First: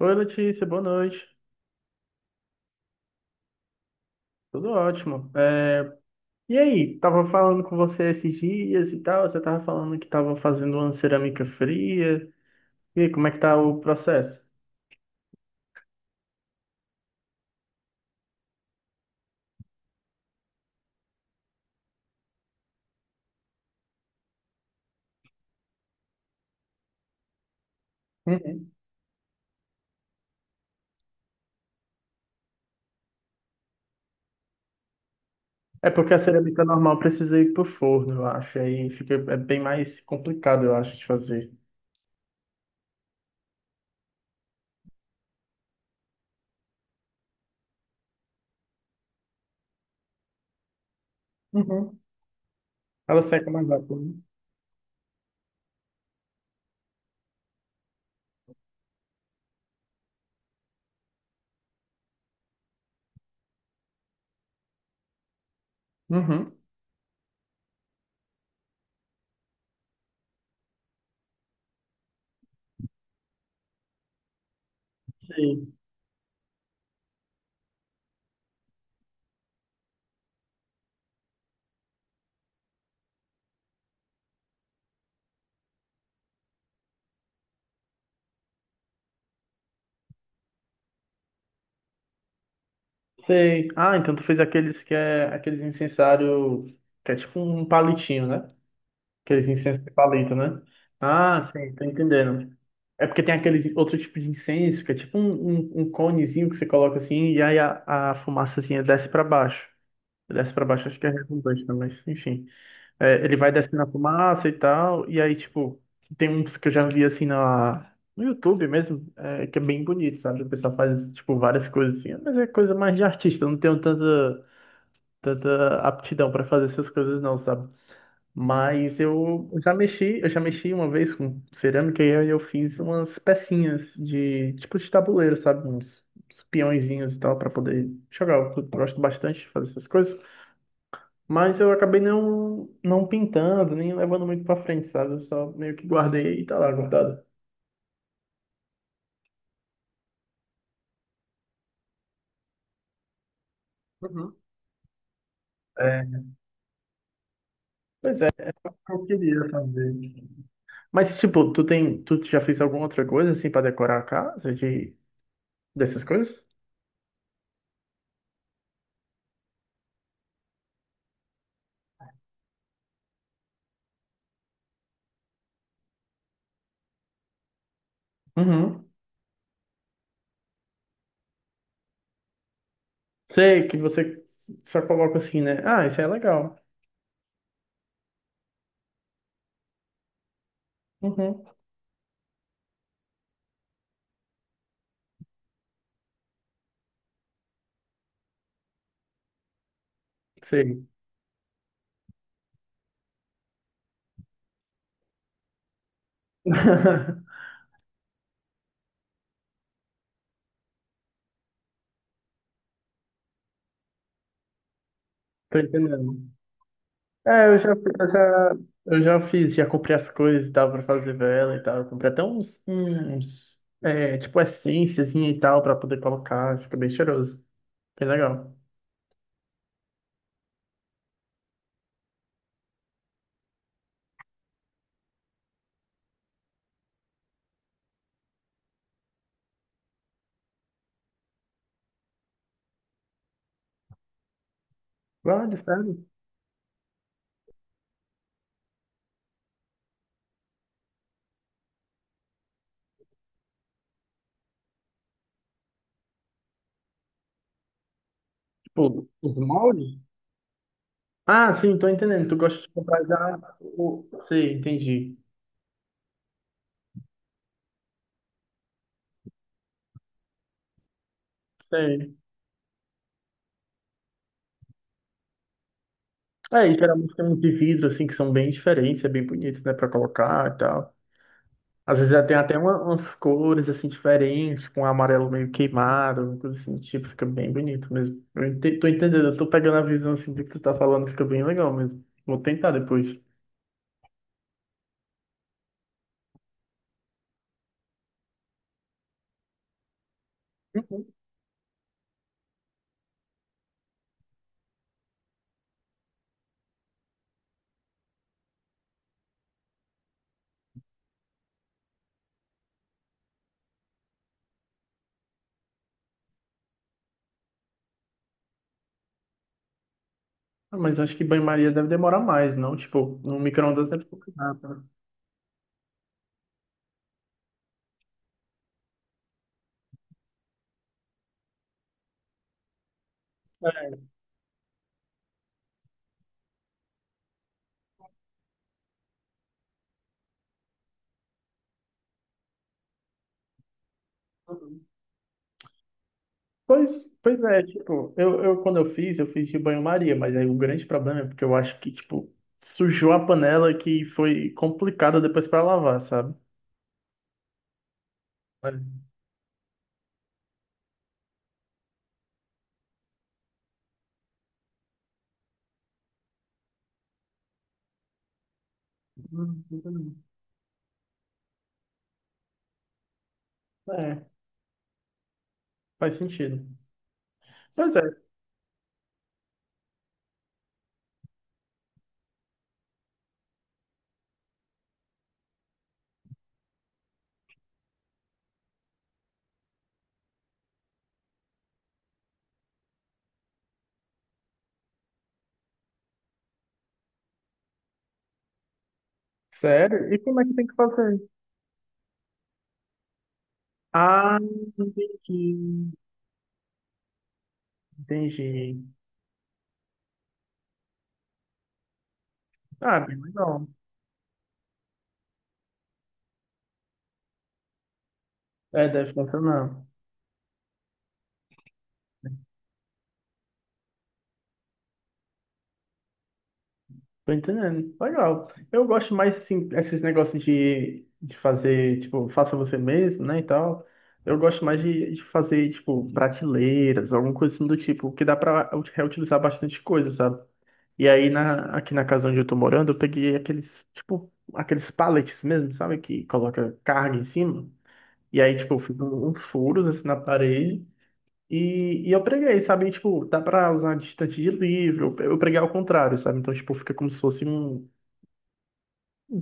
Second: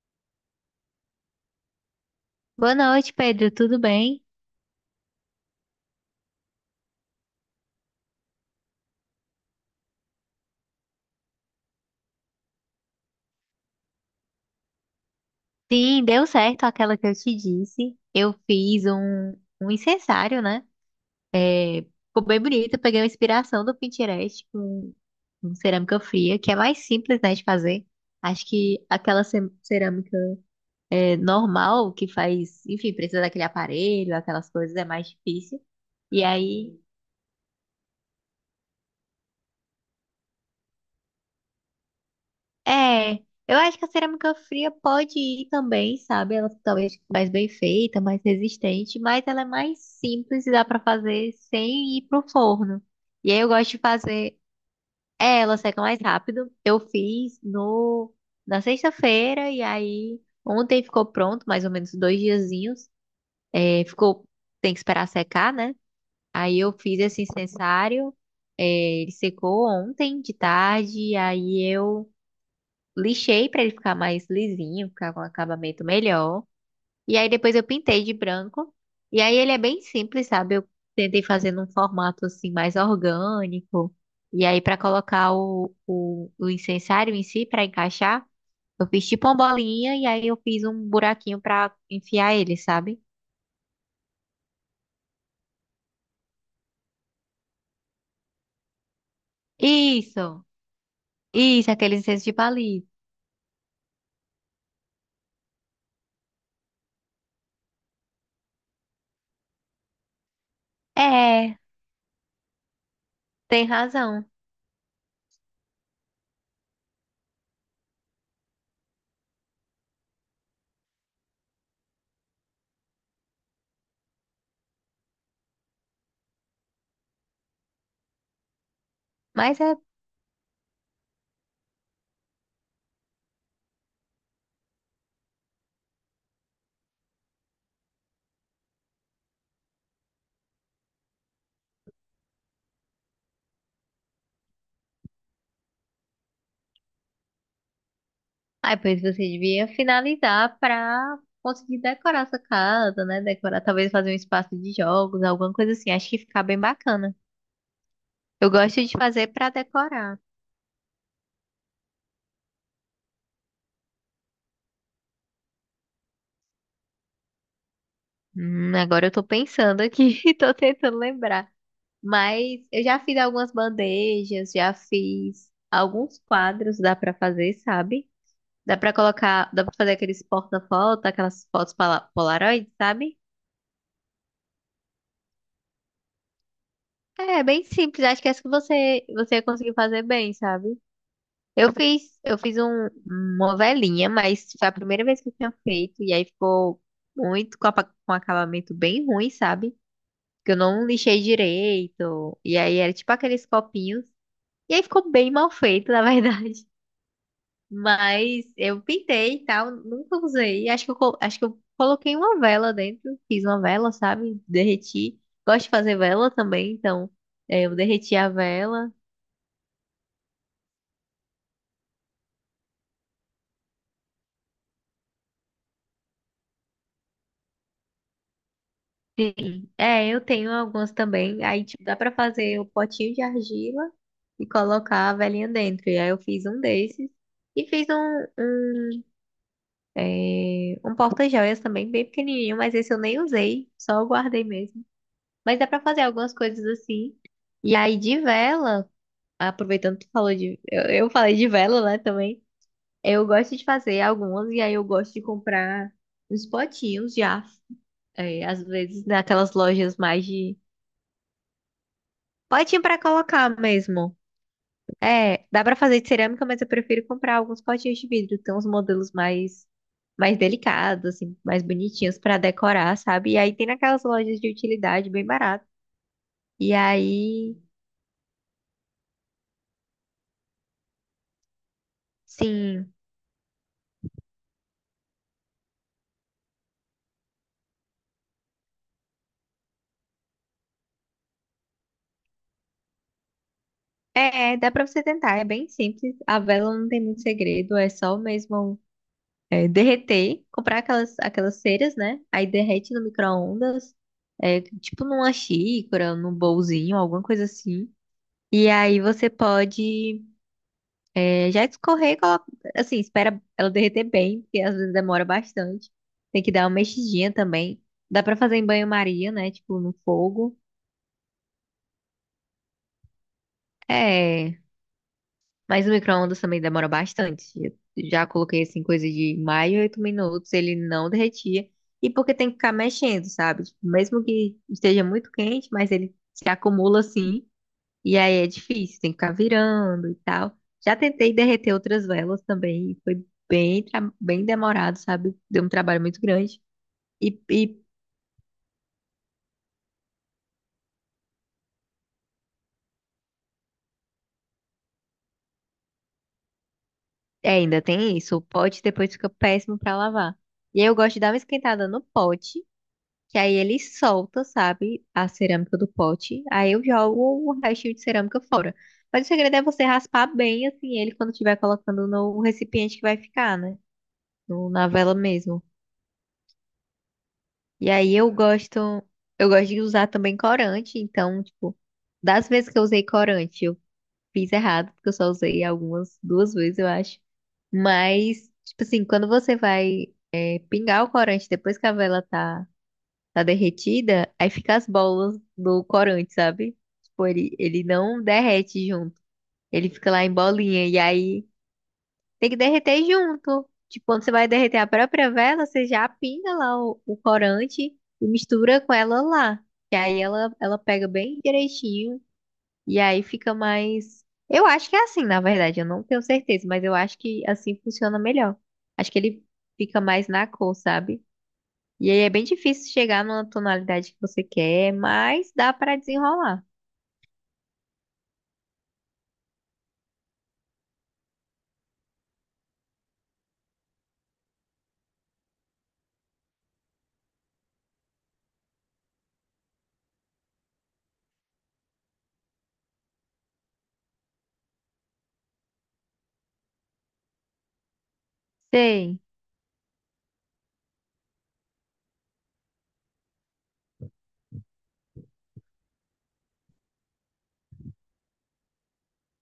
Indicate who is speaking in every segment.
Speaker 1: Oi, Letícia, boa noite.
Speaker 2: Boa noite, Pedro. Tudo bem?
Speaker 1: Tudo ótimo. E aí, tava falando com você esses dias e tal, você tava falando que tava fazendo uma cerâmica fria. E aí, como é que tá o processo?
Speaker 2: Sim, deu certo aquela que eu te disse. Eu fiz um incensário, né? É, ficou bem bonito. Eu peguei uma inspiração do Pinterest com cerâmica fria, que é mais simples, né, de fazer. Acho
Speaker 1: Uhum.
Speaker 2: que aquela cerâmica normal que faz, enfim, precisa daquele aparelho, aquelas coisas, é mais difícil.
Speaker 1: É porque a
Speaker 2: E
Speaker 1: cerâmica
Speaker 2: aí
Speaker 1: normal precisa ir pro forno, eu acho. Aí fica é bem mais complicado, eu acho, de fazer.
Speaker 2: É, eu acho que a cerâmica fria pode ir também, sabe? Ela talvez mais bem feita, mais resistente, mas ela é mais simples e dá pra fazer sem
Speaker 1: Uhum.
Speaker 2: ir pro forno.
Speaker 1: Ela
Speaker 2: E aí eu
Speaker 1: seca mais
Speaker 2: gosto de
Speaker 1: rápido, né?
Speaker 2: fazer, ela seca mais rápido. Eu fiz no na sexta-feira e aí ontem ficou pronto, mais ou menos dois diazinhos. É, ficou, tem que esperar secar, né?
Speaker 1: Uhum.
Speaker 2: Aí eu fiz esse incensário, é, ele secou ontem de tarde, e aí eu lixei pra ele ficar mais lisinho, ficar com um
Speaker 1: Sei.
Speaker 2: acabamento melhor. E aí depois eu pintei de branco. E aí ele é bem simples, sabe? Eu tentei fazer num formato assim mais orgânico. E aí pra colocar o incensário em si pra encaixar, eu fiz tipo uma bolinha e aí eu fiz um buraquinho pra enfiar ele, sabe?
Speaker 1: Sei. Ah, então tu fez aqueles que é aqueles incensário que é tipo um palitinho, né? Aqueles incensos de palito,
Speaker 2: Isso.
Speaker 1: né? Ah,
Speaker 2: Isso,
Speaker 1: sim, tô
Speaker 2: aquele incenso de
Speaker 1: entendendo.
Speaker 2: palito.
Speaker 1: É porque tem aqueles outro tipo de incenso, que é tipo um conezinho que você coloca assim, e aí a fumaçazinha desce para baixo. Desce para baixo, acho que é
Speaker 2: É,
Speaker 1: redundante, né? Mas enfim. É, ele vai
Speaker 2: tem
Speaker 1: descendo a
Speaker 2: razão.
Speaker 1: fumaça e tal, e aí, tipo, tem uns que eu já vi assim no YouTube mesmo, é, que é bem bonito, sabe? O pessoal faz, tipo, várias coisas assim, mas é coisa mais de artista, eu não tenho tanta, tanta aptidão para fazer essas coisas, não, sabe? Mas
Speaker 2: Mas é.
Speaker 1: eu já mexi uma vez com cerâmica e aí eu fiz umas pecinhas de tipo de tabuleiro, sabe? Uns, uns peõezinhos e tal para poder jogar. Eu gosto bastante de fazer essas coisas, mas eu acabei não pintando, nem levando muito para frente, sabe? Eu só meio que guardei e tá lá guardado.
Speaker 2: Aí, pois você devia finalizar pra conseguir decorar sua casa, né? Decorar, talvez fazer um
Speaker 1: Uhum.
Speaker 2: espaço de jogos, alguma coisa assim. Acho que
Speaker 1: É,
Speaker 2: fica bem bacana.
Speaker 1: Pois é,
Speaker 2: Eu gosto de
Speaker 1: eu
Speaker 2: fazer pra
Speaker 1: queria fazer.
Speaker 2: decorar.
Speaker 1: Mas tipo, tu tem, tu já fez alguma outra coisa assim para decorar a casa de dessas coisas?
Speaker 2: Agora eu tô pensando aqui e tô tentando lembrar. Mas eu já fiz algumas bandejas, já fiz alguns quadros, dá pra fazer, sabe? Dá
Speaker 1: Uhum.
Speaker 2: pra colocar, dá pra fazer aqueles porta-foto, aquelas fotos Polaroid, sabe?
Speaker 1: Sei que você só coloca assim, né? Ah, isso é legal.
Speaker 2: É, bem simples. Acho que essa que você ia conseguir fazer bem, sabe?
Speaker 1: Uhum,
Speaker 2: Uma velhinha, mas foi a primeira vez que eu tinha feito, e aí ficou muito com acabamento bem ruim, sabe? Que eu
Speaker 1: sei.
Speaker 2: não lixei direito, e aí era tipo aqueles copinhos, e aí ficou bem mal feito, na verdade. Mas eu pintei e tal, nunca usei. Acho acho que eu coloquei uma vela dentro, fiz uma vela, sabe? Derreti.
Speaker 1: Tô
Speaker 2: Gosto de fazer
Speaker 1: entendendo.
Speaker 2: vela também, então
Speaker 1: É, eu já,
Speaker 2: eu
Speaker 1: eu
Speaker 2: derreti a
Speaker 1: já,
Speaker 2: vela.
Speaker 1: eu já fiz, já comprei as coisas, dava pra fazer vela e tal. Eu comprei até uns, é, tipo, essênciazinha e tal pra poder colocar. Fica bem cheiroso. Bem legal.
Speaker 2: Sim, é, eu tenho alguns também. Aí, tipo, dá pra fazer o potinho de argila e colocar a velhinha dentro. E aí eu fiz um desses e fiz um porta-joias também, bem pequenininho, mas esse eu nem usei, só eu guardei mesmo.
Speaker 1: Vale,
Speaker 2: Mas dá pra
Speaker 1: sério?
Speaker 2: fazer algumas coisas assim. E aí, de vela, aproveitando que tu falou de. Eu falei de vela, né, também. Eu gosto de fazer algumas e aí eu gosto de comprar uns potinhos já. É, às vezes
Speaker 1: Tipo, os
Speaker 2: naquelas lojas
Speaker 1: moldes?
Speaker 2: mais de.
Speaker 1: Ah, sim, tô entendendo. Tu gosta de
Speaker 2: Potinho pra
Speaker 1: comprar já
Speaker 2: colocar
Speaker 1: o...
Speaker 2: mesmo.
Speaker 1: Sei, entendi.
Speaker 2: É, dá pra fazer de cerâmica, mas eu prefiro comprar alguns potinhos de vidro. Tem uns modelos mais delicados, assim, mais
Speaker 1: Sei.
Speaker 2: bonitinhos pra decorar, sabe? E aí tem naquelas lojas de utilidade bem barato.
Speaker 1: É,
Speaker 2: E
Speaker 1: e geralmente tem uns de
Speaker 2: aí,
Speaker 1: vidro, assim, que são bem diferentes, é bem bonito, né, pra colocar e tal. Às vezes já tem até uma-
Speaker 2: sim,
Speaker 1: umas cores assim diferentes, com um amarelo meio queimado, uma coisa assim, tipo, fica bem bonito mesmo. Eu ente- tô entendendo, eu tô pegando a visão assim do que tu tá falando, fica bem legal mesmo. Vou tentar depois.
Speaker 2: é, dá pra você tentar. É bem simples. A vela não tem muito segredo. É só mesmo derreter, comprar
Speaker 1: Uhum.
Speaker 2: aquelas ceras, né? Aí derrete no micro-ondas, tipo numa xícara, num bolzinho, alguma coisa assim. E aí você pode. É, já escorrer, e coloca, assim, espera ela derreter bem, porque às vezes demora bastante. Tem que dar uma mexidinha também. Dá pra fazer em banho-maria, né? Tipo, no fogo.
Speaker 1: Ah, mas acho que banho-maria deve demorar mais, não? Tipo, no micro-ondas deve ficar
Speaker 2: É,
Speaker 1: rápido.
Speaker 2: mas o micro-ondas também demora bastante. Eu já coloquei, assim, coisa de mais de 8 minutos, ele não derretia. E porque tem que ficar mexendo, sabe? Tipo,
Speaker 1: É.
Speaker 2: mesmo que esteja muito quente, mas ele se acumula, assim. E aí é difícil, tem que ficar virando e tal. Já tentei derreter outras velas também, e foi bem, bem
Speaker 1: Uhum.
Speaker 2: demorado, sabe? Deu um trabalho muito grande. E,
Speaker 1: Pois é,
Speaker 2: e
Speaker 1: tipo, eu quando eu fiz de banho-maria, mas aí o grande problema é porque eu acho que, tipo, sujou a panela que foi complicada depois pra lavar, sabe?
Speaker 2: é, ainda tem isso, o
Speaker 1: É.
Speaker 2: pote depois fica péssimo pra lavar. E aí eu gosto de dar uma esquentada no pote, que aí ele solta, sabe, a cerâmica do pote. Aí eu jogo o restinho de cerâmica fora. Mas o segredo é
Speaker 1: Não
Speaker 2: você
Speaker 1: tem
Speaker 2: raspar bem, assim, ele quando estiver colocando no recipiente que vai ficar, né?
Speaker 1: não.
Speaker 2: Na vela mesmo.
Speaker 1: Faz sentido.
Speaker 2: E
Speaker 1: Pois
Speaker 2: aí
Speaker 1: é.
Speaker 2: eu gosto, eu gosto de usar também corante, então, tipo, das vezes que eu usei corante, eu fiz errado, porque eu só usei algumas, duas vezes, eu acho. Mas, tipo assim, quando você vai pingar o corante depois que a tá derretida, aí fica as bolas do corante, sabe? Tipo, ele não derrete junto. Ele fica
Speaker 1: Sério? E
Speaker 2: lá em
Speaker 1: como é que tem que
Speaker 2: bolinha, e
Speaker 1: fazer?
Speaker 2: aí tem que derreter junto. Tipo, quando você
Speaker 1: Ah,
Speaker 2: vai derreter a própria vela, você
Speaker 1: entendi.
Speaker 2: já pinga lá o corante e mistura
Speaker 1: Entendi.
Speaker 2: com ela lá. Que aí ela pega bem direitinho e
Speaker 1: Ah, bem
Speaker 2: aí fica
Speaker 1: legal.
Speaker 2: mais. Eu acho que é assim, na verdade, eu não tenho certeza, mas eu acho que assim funciona melhor.
Speaker 1: É,
Speaker 2: Acho
Speaker 1: deve
Speaker 2: que ele
Speaker 1: funcionar.
Speaker 2: fica mais na cor, sabe? E aí é bem difícil chegar numa tonalidade que você quer, mas dá pra desenrolar.
Speaker 1: Tô entendendo. Legal. Eu gosto mais, assim, esses negócios de fazer, tipo, faça você mesmo, né, e tal. Eu gosto mais de fazer, tipo, prateleiras, alguma coisa assim do tipo, que dá pra reutilizar bastante coisa, sabe? E aí, na, aqui na casa onde eu tô morando, eu peguei aqueles, tipo, aqueles pallets mesmo, sabe? Que coloca carga em cima. E aí, tipo, eu fiz
Speaker 2: Sei.
Speaker 1: um- uns furos assim na parede. E eu preguei, sabe? E, tipo, dá pra usar distante de livro. Eu preguei ao contrário, sabe? Então, tipo, fica como se fosse um.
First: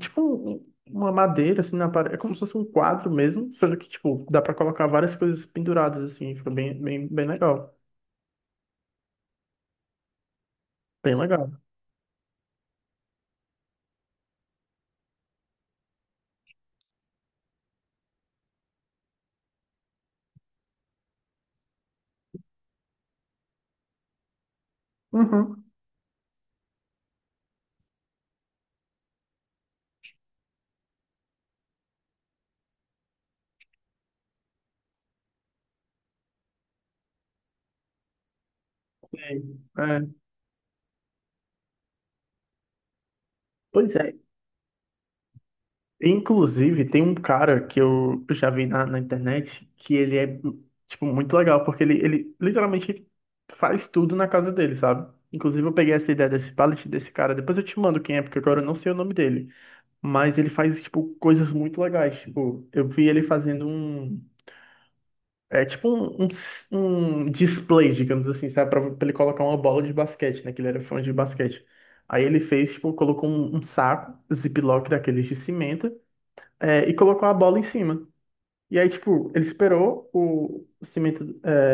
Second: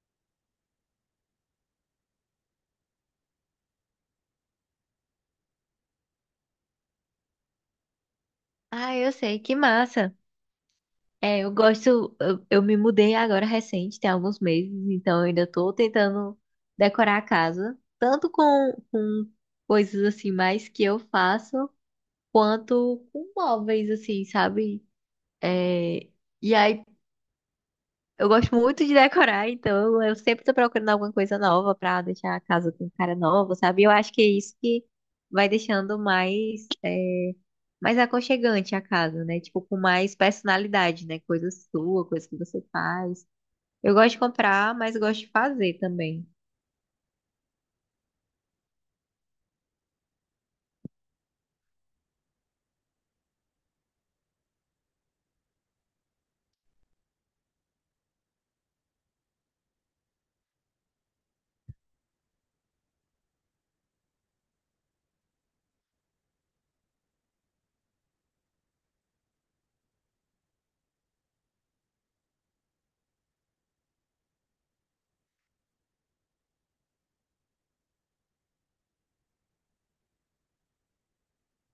Speaker 1: Tipo, um- um, uma madeira assim na parede. É como se fosse um quadro mesmo. Sendo que, tipo, dá pra colocar várias coisas penduradas assim. Fica bem, legal.
Speaker 2: Ah, eu sei, que massa.
Speaker 1: Bem
Speaker 2: É, eu
Speaker 1: legal.
Speaker 2: gosto. Eu me mudei agora recente, tem alguns meses, então eu ainda tô tentando decorar a casa, tanto com coisas assim mais que eu faço, quanto com móveis, assim, sabe?
Speaker 1: Uhum.
Speaker 2: É, e aí eu gosto muito de decorar, então eu sempre tô procurando alguma coisa nova pra deixar a casa com cara nova, sabe? Eu acho que é isso que vai deixando mais, é, mais aconchegante a casa,
Speaker 1: É.
Speaker 2: né? Tipo, com
Speaker 1: É.
Speaker 2: mais personalidade, né? Coisa sua, coisa que você faz. Eu
Speaker 1: Pois é.
Speaker 2: gosto de comprar, mas gosto de fazer também.
Speaker 1: Inclusive, tem um cara que eu já vi na internet que ele é, tipo, muito legal, porque ele literalmente faz tudo na casa dele, sabe? Inclusive, eu peguei essa ideia desse pallet desse cara, depois eu te mando quem é, porque agora eu não sei o nome dele. Mas ele faz, tipo, coisas muito legais. Tipo, eu vi ele fazendo um. É tipo um display, digamos assim, sabe? Pra ele colocar uma bola de basquete, né? Que ele era fã de basquete. Aí ele fez, tipo, colocou um saco, ziploc daqueles de cimento é, e colocou a bola em cima. E aí, tipo, ele esperou o cimento é,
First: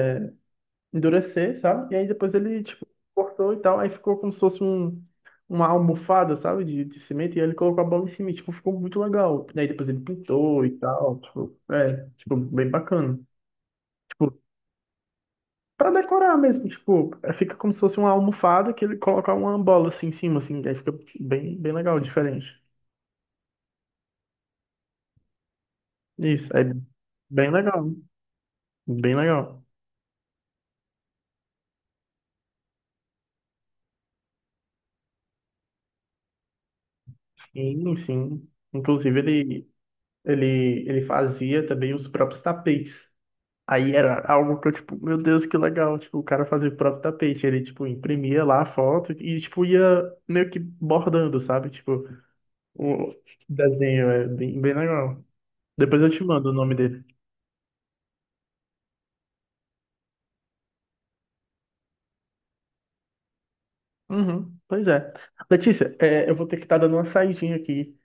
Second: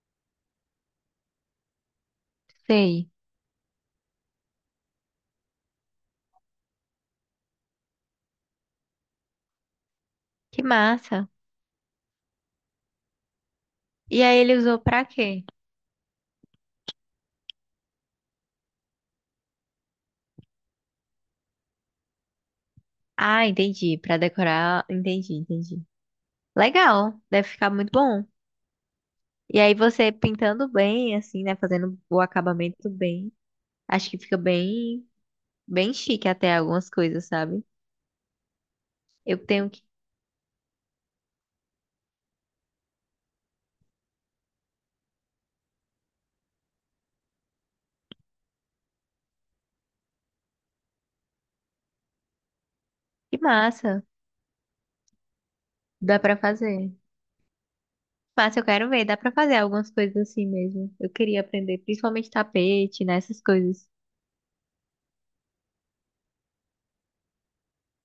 Speaker 1: endurecer, sabe? E aí depois ele, tipo,
Speaker 2: Sei.
Speaker 1: cortou e tal. Aí ficou como se fosse um, uma almofada, sabe? De cimento. E aí ele colocou a bola em cima. E, tipo, ficou muito legal. E aí depois ele
Speaker 2: Que
Speaker 1: pintou e tal.
Speaker 2: massa.
Speaker 1: Tipo, é, tipo, bem bacana.
Speaker 2: E
Speaker 1: Tipo,
Speaker 2: aí ele usou pra quê?
Speaker 1: pra decorar mesmo. Tipo, é, fica como se fosse uma almofada que ele coloca uma bola assim em cima, assim. Aí fica bem, bem legal, diferente.
Speaker 2: Ah, entendi. Pra decorar. Entendi, entendi.
Speaker 1: Isso, é
Speaker 2: Legal. Deve
Speaker 1: bem
Speaker 2: ficar muito
Speaker 1: legal.
Speaker 2: bom.
Speaker 1: Bem
Speaker 2: E
Speaker 1: legal.
Speaker 2: aí você pintando bem, assim, né? Fazendo o acabamento bem. Acho que fica bem, bem chique até algumas coisas, sabe?
Speaker 1: Sim, sim. Inclusive,
Speaker 2: Eu
Speaker 1: ele
Speaker 2: tenho que.
Speaker 1: Ele fazia também os próprios tapetes. Aí era algo que eu, tipo, meu Deus, que legal. Tipo, o cara fazia o próprio tapete. Ele, tipo, imprimia lá a foto e, tipo, ia meio que bordando, sabe? Tipo, o
Speaker 2: Que massa.
Speaker 1: desenho é bem, bem legal. Depois eu
Speaker 2: Dá
Speaker 1: te
Speaker 2: pra
Speaker 1: mando o nome
Speaker 2: fazer.
Speaker 1: dele.
Speaker 2: Massa, eu quero ver. Dá pra fazer algumas coisas assim mesmo. Eu queria aprender, principalmente tapete, né? Essas coisas
Speaker 1: Uhum, pois é. Letícia, é, eu vou ter que estar dando uma saidinha aqui.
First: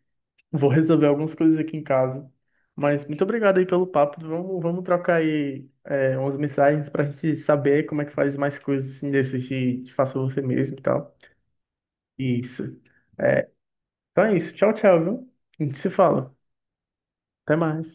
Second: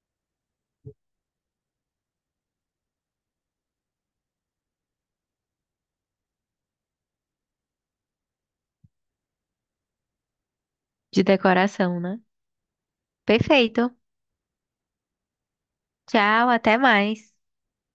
Speaker 1: Vou resolver algumas coisas aqui em casa. Mas muito obrigado aí pelo papo. Vamos, vamos trocar aí é, umas mensagens para a gente saber como é que faz mais coisas assim desses de faça você mesmo e tal.
Speaker 2: de decoração, né?
Speaker 1: Isso. É,
Speaker 2: Perfeito.
Speaker 1: então é isso. Tchau, tchau, viu? A gente se fala.
Speaker 2: Tchau, até mais.
Speaker 1: Até mais.